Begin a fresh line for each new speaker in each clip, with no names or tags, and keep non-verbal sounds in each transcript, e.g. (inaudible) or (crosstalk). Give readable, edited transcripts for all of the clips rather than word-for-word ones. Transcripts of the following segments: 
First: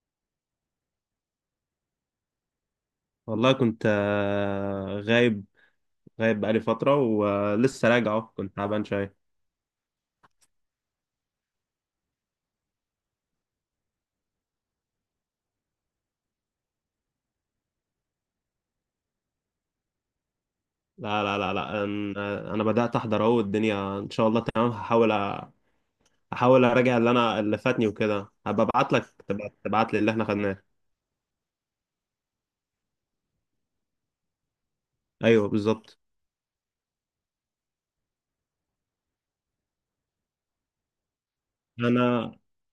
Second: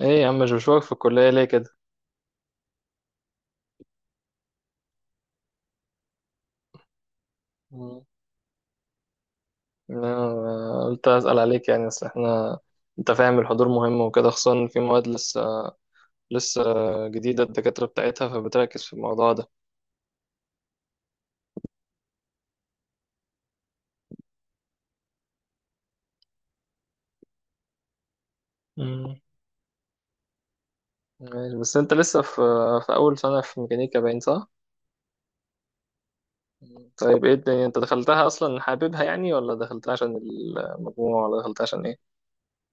ايه يا عم مش بشوفك في الكلية ليه كده؟
والله كنت غايب بقالي فترة ولسه
مم.
راجع أهو، كنت تعبان شوية.
أنا قلت أسأل عليك يعني أصل احنا أنت فاهم الحضور مهم وكده خصوصا إن في مواد لسه جديدة الدكاترة بتاعتها فبتركز في الموضوع ده.
لا لا لا لا، أنا بدأت أحضر أهو، الدنيا إن شاء الله تمام. هحاول أ- أحاول أراجع اللي اللي فاتني وكده، هبقى أبعت لك
مم.
تبعت لي اللي إحنا خدناه.
ماشي، بس أنت لسه في أول سنة في ميكانيكا باين صح؟
أيوه بالظبط.
مم. طيب ايه الدنيا أنت دخلتها أصلا حاببها يعني ولا دخلتها عشان المجموع ولا دخلتها عشان ايه؟
أنا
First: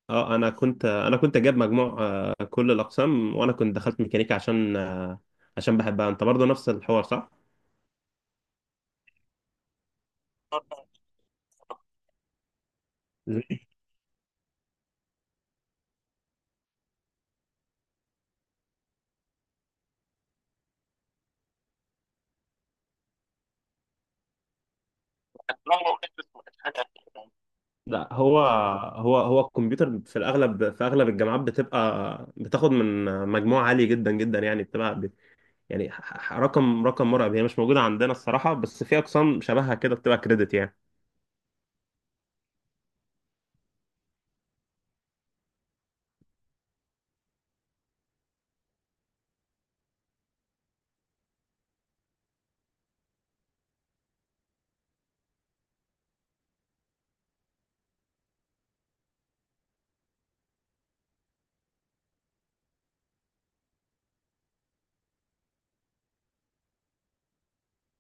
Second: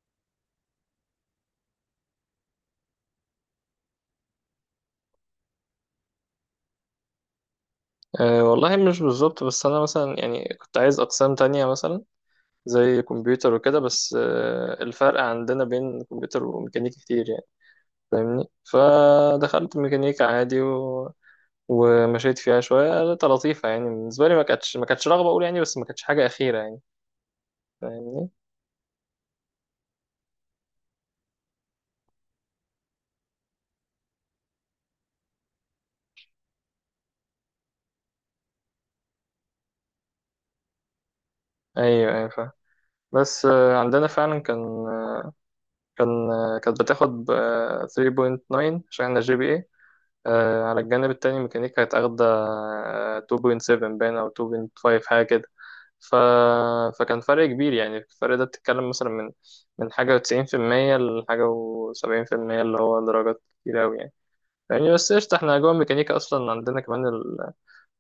أنا كنت جايب مجموع كل الأقسام، وأنا كنت دخلت ميكانيكا عشان بحبها. أنت برضه نفس الحوار صح؟
أه والله مش بالظبط بس أنا مثلا يعني كنت عايز أقسام تانية مثلا زي
زي
كمبيوتر وكده بس الفرق عندنا بين كمبيوتر وميكانيكا كتير يعني فاهمني. فدخلت ميكانيكا عادي و... ومشيت فيها شوية كانت لطيفة يعني بالنسبة لي ما كانتش رغبة أقول
(laughs)
يعني بس ما كانتش حاجة أخيرة يعني
لا،
فاهمني.
هو الكمبيوتر في اغلب الجامعات بتبقى بتاخد من مجموع عالي جدا جدا، يعني بتبقى يعني رقم مرعب. هي مش موجوده عندنا الصراحه، بس في اقسام شبهها كده بتبقى كريدت يعني.
أيوه أيوه فاهم. بس عندنا فعلا كان آه، كانت بتاخد 3.9 عشان احنا جي بي اي، على الجانب التاني ميكانيكا كانت اخدة 2.7 باين أو 2.5 حاجة كده. ف... فكان فرق كبير يعني الفرق ده بتتكلم مثلا من حاجة وتسعين في المية لحاجة وسبعين في المية اللي هو درجات كتير أوي يعني. يعني بس قشطة، احنا جوه الميكانيكا أصلا عندنا كمان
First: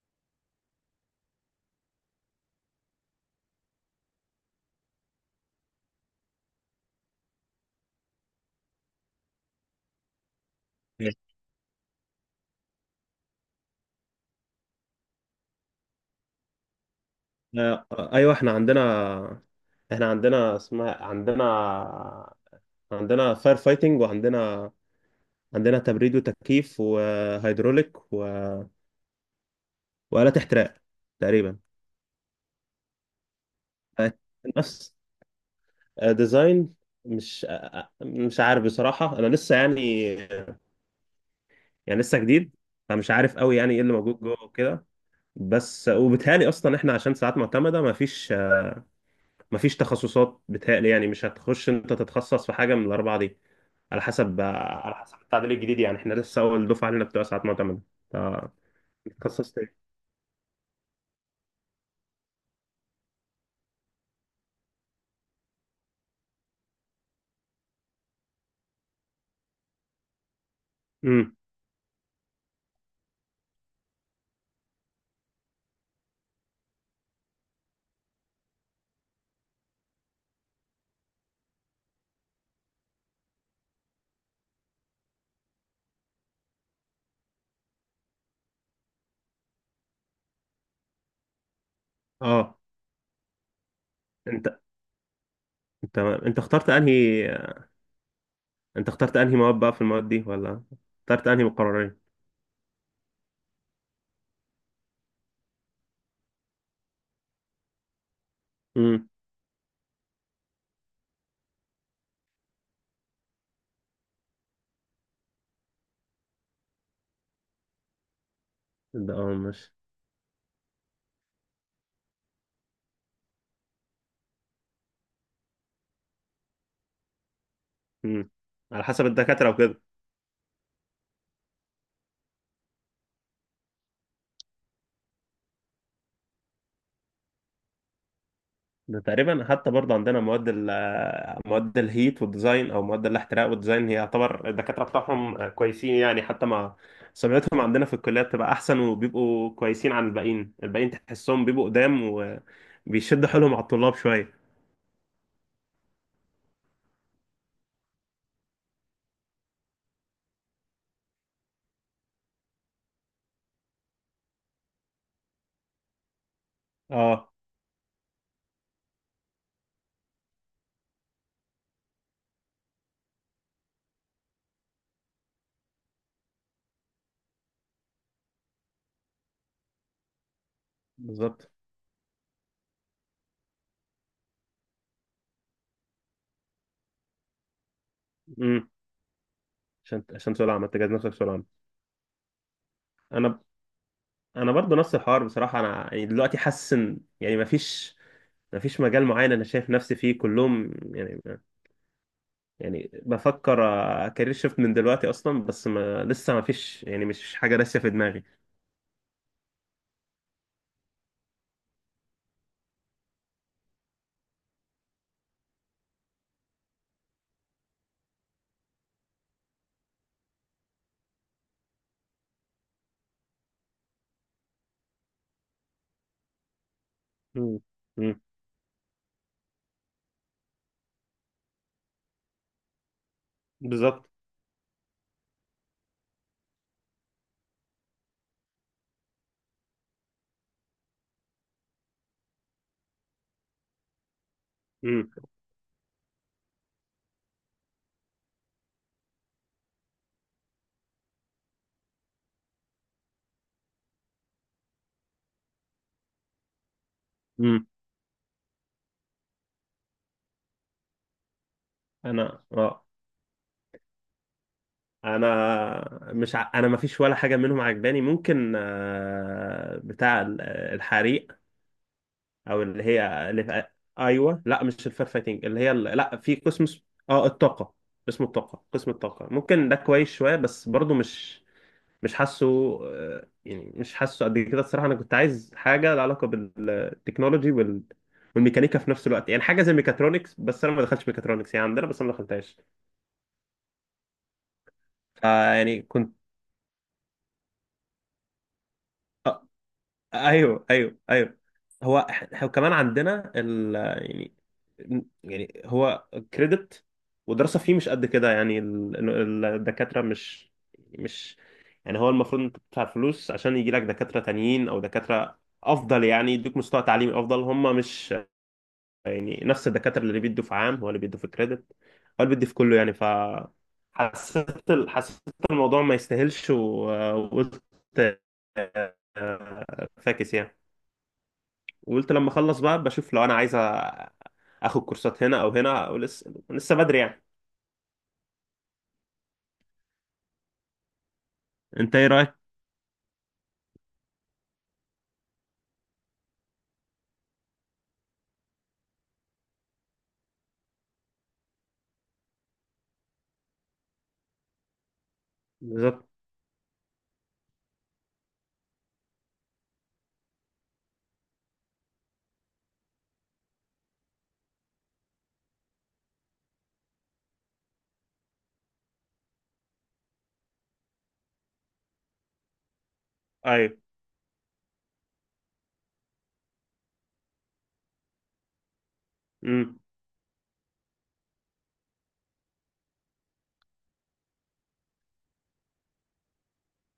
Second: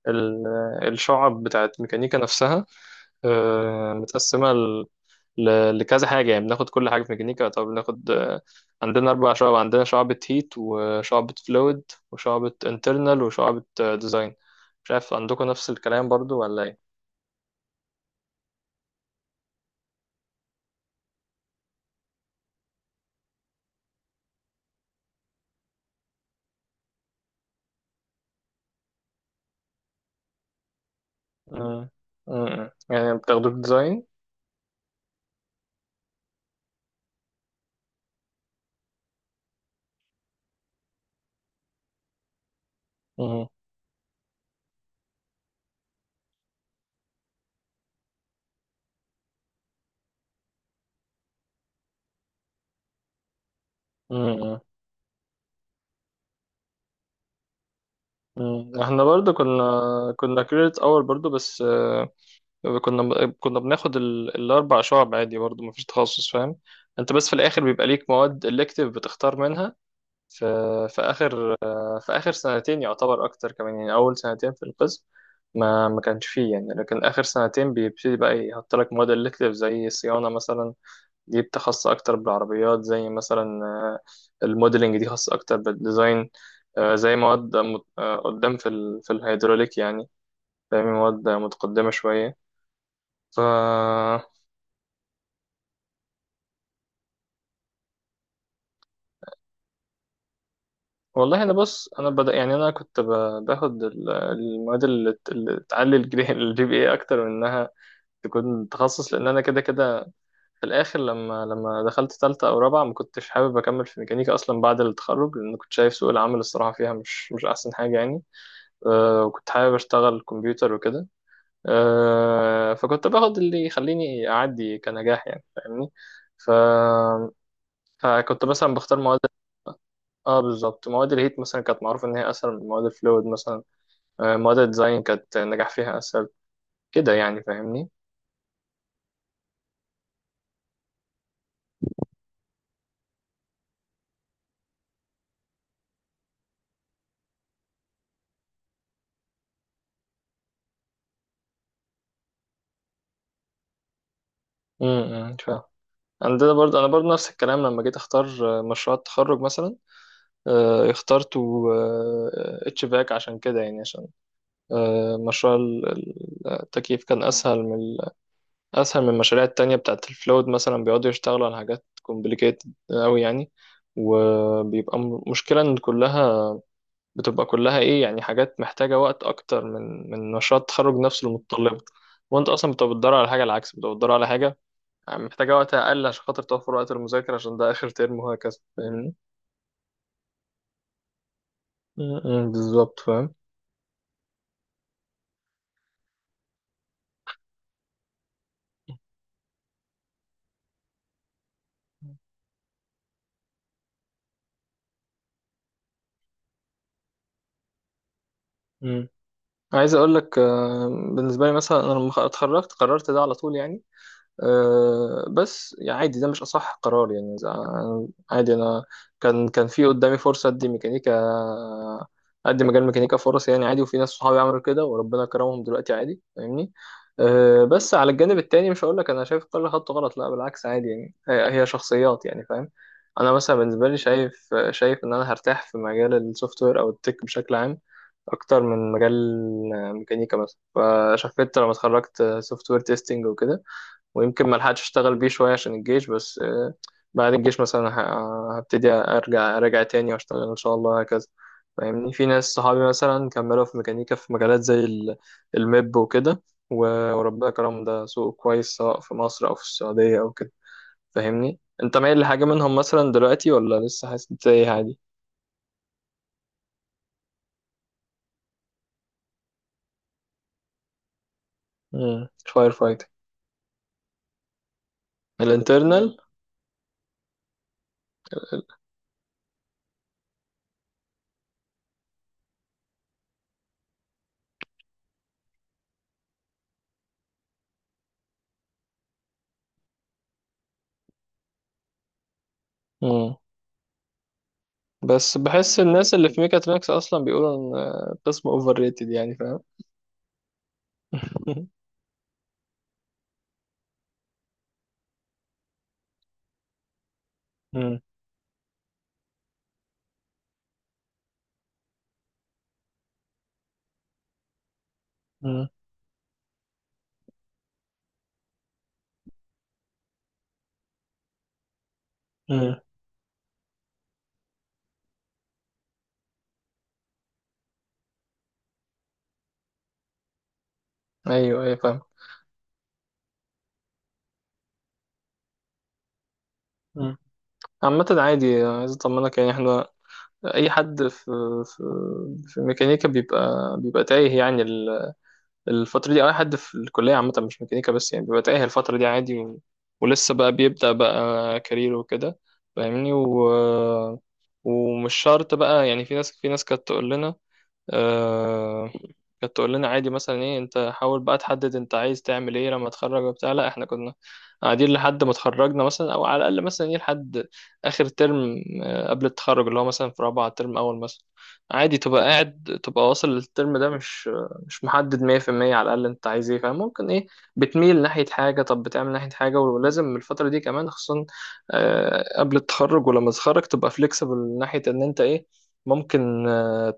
ال... الشعب بتاعت ميكانيكا نفسها متقسمة لكذا حاجة يعني بناخد كل حاجة في ميكانيكا. طب بناخد عندنا أربع شعب، عندنا شعبة هيت
مم.
وشعبة فلويد وشعبة انترنال وشعبة ديزاين. مش عارف عندكم نفس الكلام برضو ولا إيه؟
آه، ايوه احنا عندنا، احنا عندنا اسمها عندنا عندنا فاير فايتنج، عندنا تبريد وتكييف وهيدروليك وآلات احتراق تقريبا.
مم. مم. يعني بتاخدوه في ديزاين.
آه، نفس ديزاين. مش آه، آه، مش عارف بصراحة، أنا لسه يعني، لسه جديد. فمش عارف
مم.
قوي يعني ايه اللي موجود جوه وكده. بس وبيتهيألي اصلا احنا، عشان ساعات معتمدة مفيش مفيش تخصصات. بيتهيألي يعني مش هتخش انت تتخصص في حاجة من الأربعة دي، على حسب
مم.
على حسب التعديل الجديد، يعني احنا لسه أول دفعة لنا بتوع ساعات معتمدة.
مم. احنا برضو
فتخصصت ايه؟
كنا كنا كريدت اور برضو، بس كنا كنا بناخد الاربع شعب عادي برضو مفيش تخصص فاهم؟ انت بس في الاخر بيبقى ليك مواد الكتيف بتختار منها في
امم،
اخر في اخر سنتين يعتبر اكتر كمان، يعني اول سنتين في القسم ما كانش فيه يعني، لكن اخر سنتين بيبتدي بقى يحط لك مواد الكتيف زي صيانة مثلا جبت خاصة أكتر بالعربيات، زي مثلا الموديلنج دي خاصة أكتر بالديزاين، زي مواد قدام في الهيدروليك يعني فاهمين، مواد متقدمة شوية.
اه،
ف
انت انت اخترت انهي، انت اخترت انهي مواد بقى، في المواد دي، ولا اخترت
والله
انهي
أنا بص،
مقررين؟
أنا بدأ يعني أنا باخد المواد اللي تعلي الجري (laughs) الجي بي إيه أكتر من إنها تكون
امم.
تخصص، لأن أنا كده كده في الآخر لما دخلت تالتة أو رابعة ما كنتش حابب أكمل في ميكانيكا أصلا بعد التخرج، لأن كنت شايف سوق العمل الصراحة فيها مش أحسن حاجة يعني.
ده اه
وكنت
ماشي.
حابب اشتغل كمبيوتر وكده. فكنت باخد اللي يخليني اعدي كنجاح يعني فاهمني. ف...
مم.
فكنت مثلا
على
بختار
حسب
مواد.
الدكاترة وكده.
اه بالظبط، مواد الهيت مثلا كانت معروف ان هي اسهل من مواد الفلويد مثلا، مواد الديزاين كانت النجاح فيها اسهل كده يعني فاهمني.
ده تقريبا حتى برضه عندنا مواد ال آه، مواد الهيت والديزاين او مواد الاحتراق والديزاين، هي يعتبر الدكاترة بتاعهم كويسين يعني، حتى مع سمعتهم عندنا في الكلية بتبقى احسن وبيبقوا كويسين عن الباقيين. تحسهم بيبقوا قدام وبيشدوا حيلهم على الطلاب شوية.
فاهم. عندنا برضه انا برضه نفس الكلام لما جيت اختار مشروع التخرج مثلا، اخترت اتش فاك عشان كده يعني، عشان مشروع التكييف كان
اه
اسهل من اسهل من المشاريع التانية بتاعت الفلويد مثلا بيقعدوا يشتغلوا على حاجات كومبليكيتد قوي يعني. وبيبقى مشكلة ان كلها بتبقى كلها ايه يعني، حاجات محتاجة وقت اكتر من مشروع التخرج نفسه
بالظبط.
المتطلبة. وانت اصلا بتبقى بتدور على حاجة، العكس بتبقى بتدور على حاجة يعني محتاجة وقت اقل عشان خاطر توفر وقت المذاكرة عشان ده اخر ترم وهكذا
امم.
فاهمني.
عشان سؤال عامة، تجهز نفسك، سؤال عام.
م- م، بالظبط فاهم.
انا انا برضه نفس الحوار بصراحة، انا يعني دلوقتي حاسس ان يعني مفيش مجال معين انا شايف نفسي فيه كلهم يعني. يعني بفكر كارير شيفت من دلوقتي اصلا، بس ما لسه ما فيش يعني، مش حاجه راسيه في دماغي.
مم. عايز اقول لك بالنسبه لي مثلا انا لما اتخرجت قررت ده على طول يعني. أه بس يعني عادي ده مش أصح قرار يعني عادي أنا كان في قدامي فرصة أدي ميكانيكا، أدي مجال ميكانيكا فرص يعني عادي، وفي ناس صحابي عملوا كده وربنا كرمهم دلوقتي عادي فاهمني.
مم.
أه بس على
مم.
الجانب التاني مش هقول لك أنا شايف كل خط غلط، لا بالعكس عادي يعني هي هي شخصيات يعني فاهم. أنا مثلا بالنسبة لي
بالظبط.
شايف شايف إن أنا هرتاح في مجال السوفت وير أو التك بشكل عام أكتر من مجال ميكانيكا مثلا. فشفت لما اتخرجت سوفت وير تيستنج وكده، ويمكن ما لحقتش
مم.
اشتغل بيه شويه عشان الجيش، بس بعد الجيش مثلا هبتدي ارجع تاني واشتغل ان شاء الله هكذا فاهمني. في ناس صحابي مثلا كملوا في ميكانيكا في مجالات زي الميب وكده، وربنا
امم.
كرم ده سوق كويس سواء في مصر او في السعوديه او كده فاهمني. انت مايل
انا
لحاجه منهم
اه
مثلا دلوقتي ولا لسه حاسس إنت ايه عادي؟
انا مش ع... انا ما فيش ولا حاجه منهم عجباني. ممكن بتاع الحريق، او
فاير
اللي
فايتر.
هي اللي في... ايوه لا، مش الفير فايتنج، اللي هي لا
الانترنال.
في قسم الطاقه. اسمه الطاقه قسم الطاقه ممكن ده كويس شويه، بس برضو مش حاسه يعني مش حاسه قد كده الصراحه. انا كنت عايز حاجه لها علاقه بالتكنولوجي والميكانيكا في نفس الوقت يعني، حاجه زي ميكاترونكس، بس انا ما دخلتش ميكاترونكس يعني عندنا، بس انا ما دخلتهاش.
امم. بس بحس
فيعني
الناس
كنت.
اللي في ميكاترونكس اصلا بيقولوا ان قسم اوفر ريتد يعني فاهم.
ايوه ايوه ايوه.
(laughs)
هو احنا كمان عندنا ال يعني يعني هو كريدت ودراسه فيه مش قد كده يعني، الدكاتره مش يعني، هو المفروض انت تدفع فلوس عشان يجي لك دكاتره تانيين او دكاتره
مم.
افضل يعني، يدوك مستوى تعليمي افضل. هم مش يعني نفس الدكاتره اللي بيدوا في عام، هو اللي بيدوا في كريدت، هو اللي بيدي في
مم.
كله يعني ف. حسيت الموضوع ما يستاهلش، وقلت فاكس يعني.
ايوه ايوه فاهم.
وقلت لما اخلص بقى بشوف لو انا عايز اخد كورسات هنا او هنا، او لسه بدري
مم.
يعني.
عامة عادي عايز اطمنك، يعني احنا اي حد في
انت ايه رايك؟
في ميكانيكا بيبقى بيبقى تايه يعني الفترة دي، او اي حد في الكلية عامة مش ميكانيكا بس يعني بيبقى تايه الفترة دي عادي، و... ولسه بقى بيبدأ بقى كارير وكده فاهمني. و... ومش شرط بقى يعني،
بالظبط.
في ناس كانت تقول لنا آه، كانت تقول لنا عادي مثلا ايه، انت حاول بقى تحدد انت عايز تعمل ايه لما تتخرج وبتاع. لا احنا كنا قاعدين لحد ما اتخرجنا مثلا، او على الاقل مثلا ايه لحد اخر ترم قبل التخرج اللي هو مثلا في رابعه ترم اول مثلا، عادي تبقى قاعد تبقى واصل للترم
ايوه.
ده مش محدد 100% على الاقل انت عايز ايه فاهم. ممكن ايه بتميل ناحيه حاجه، طب بتعمل ناحيه حاجه.
امم.
ولازم الفتره دي كمان خصوصا قبل التخرج ولما تتخرج تبقى فليكسبل ناحيه ان انت ايه، ممكن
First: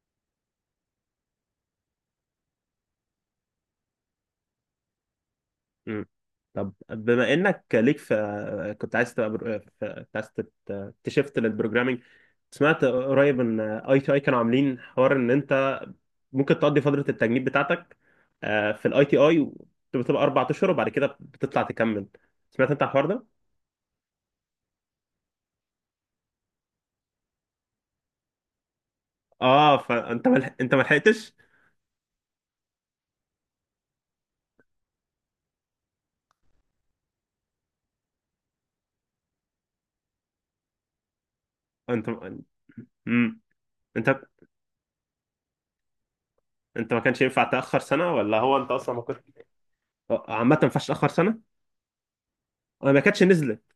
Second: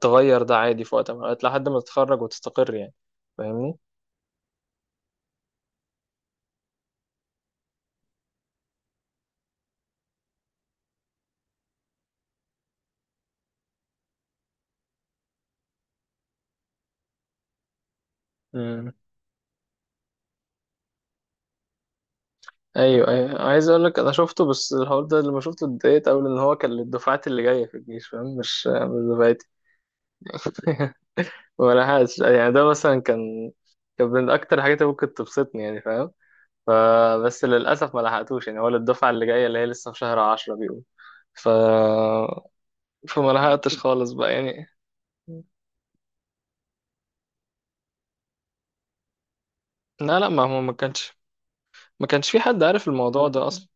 تغير ده عادي في وقت من الأوقات لحد ما تتخرج وتستقر يعني فاهمني.
امم. طب، بما انك ليك في، كنت عايز تبقى برو... في... كنت عايز تبقى- تشفت للبروجرامينج. سمعت قريب ان ITI كانوا عاملين حوار ان انت ممكن تقضي فتره التجنيد بتاعتك في
امم.
الـITI، بتبقى 4 اشهر وبعد كده بتطلع تكمل. سمعت انت الحوار
ايوه
ده؟
ايوه عايز اقول لك انا شفته، بس الحوار ده لما شفته اتضايقت قوي ان هو كان للدفعات اللي جايه في الجيش فاهم، مش دفعتي.
اه، فانت ملح... انت ما
(laughs)
لحقتش؟
ولا حاجه، يعني ده مثلا كان كان من اكتر الحاجات اللي ممكن تبسطني يعني فاهم. فبس للاسف ما لحقتوش يعني، هو للدفعه اللي جايه اللي هي لسه في شهر 10 بيقول. ف
انت
فما
امم
لحقتش
انت
خالص بقى يعني.
ما كانش ينفع تاخر سنه، ولا هو انت اصلا ما كنت
لا لا ما
عامه ما
هو ما
ينفعش تاخر
كانش،
سنه؟
ما كانش في حد عارف
انا ما كانتش
الموضوع ده
نزلت.
اصلا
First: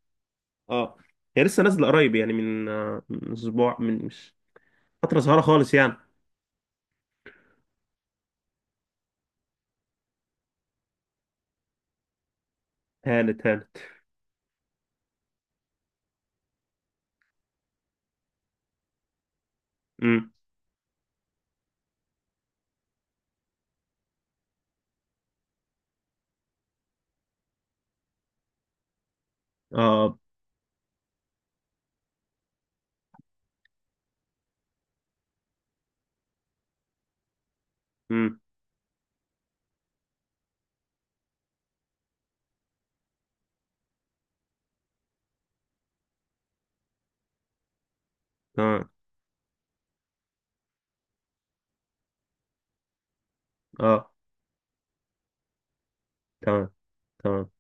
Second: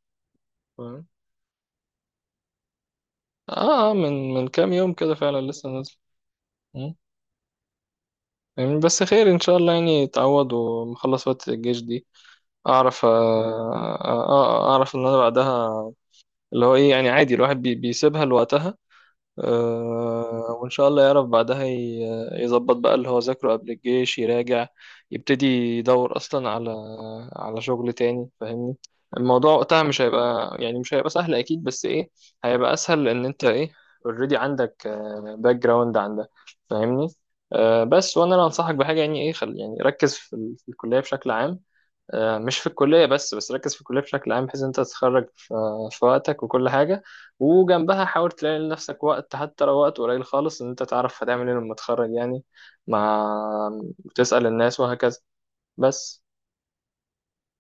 اه،
فاهم؟
هي لسه نازله قريب يعني، من من اسبوع،
اه
من
من
مش
كام يوم كده
فتره صغيره
فعلا لسه
خالص
نازل.
يعني.
مم. يعني بس خير ان شاء الله، يعني اتعوض ومخلص فترة الجيش دي اعرف
هانت هانت.
اعرف ان انا بعدها اللي هو ايه يعني عادي الواحد بيسيبها لوقتها.
امم.
وإن شاء الله يعرف بعدها يظبط بقى اللي هو ذاكره قبل الجيش يراجع، يبتدي يدور أصلا على على شغل تاني فاهمني. الموضوع وقتها
اه.
مش هيبقى سهل أكيد، بس إيه هيبقى أسهل لأن أنت إيه أوريدي عندك باك جراوند عندك فاهمني. بس وأنا
امم.
اللي أنصحك بحاجة يعني إيه، خل يعني ركز في, في الكلية بشكل عام. مش في الكلية بس، بس ركز في الكلية بشكل عام بحيث إن أنت تتخرج في في وقتك وكل حاجة، وجنبها حاول تلاقي
تمام.
لنفسك وقت حتى لو وقت قليل خالص إن أنت تعرف هتعمل إيه لما تتخرج يعني. مع
اه.
وتسأل الناس وهكذا بس.
تمام تمام.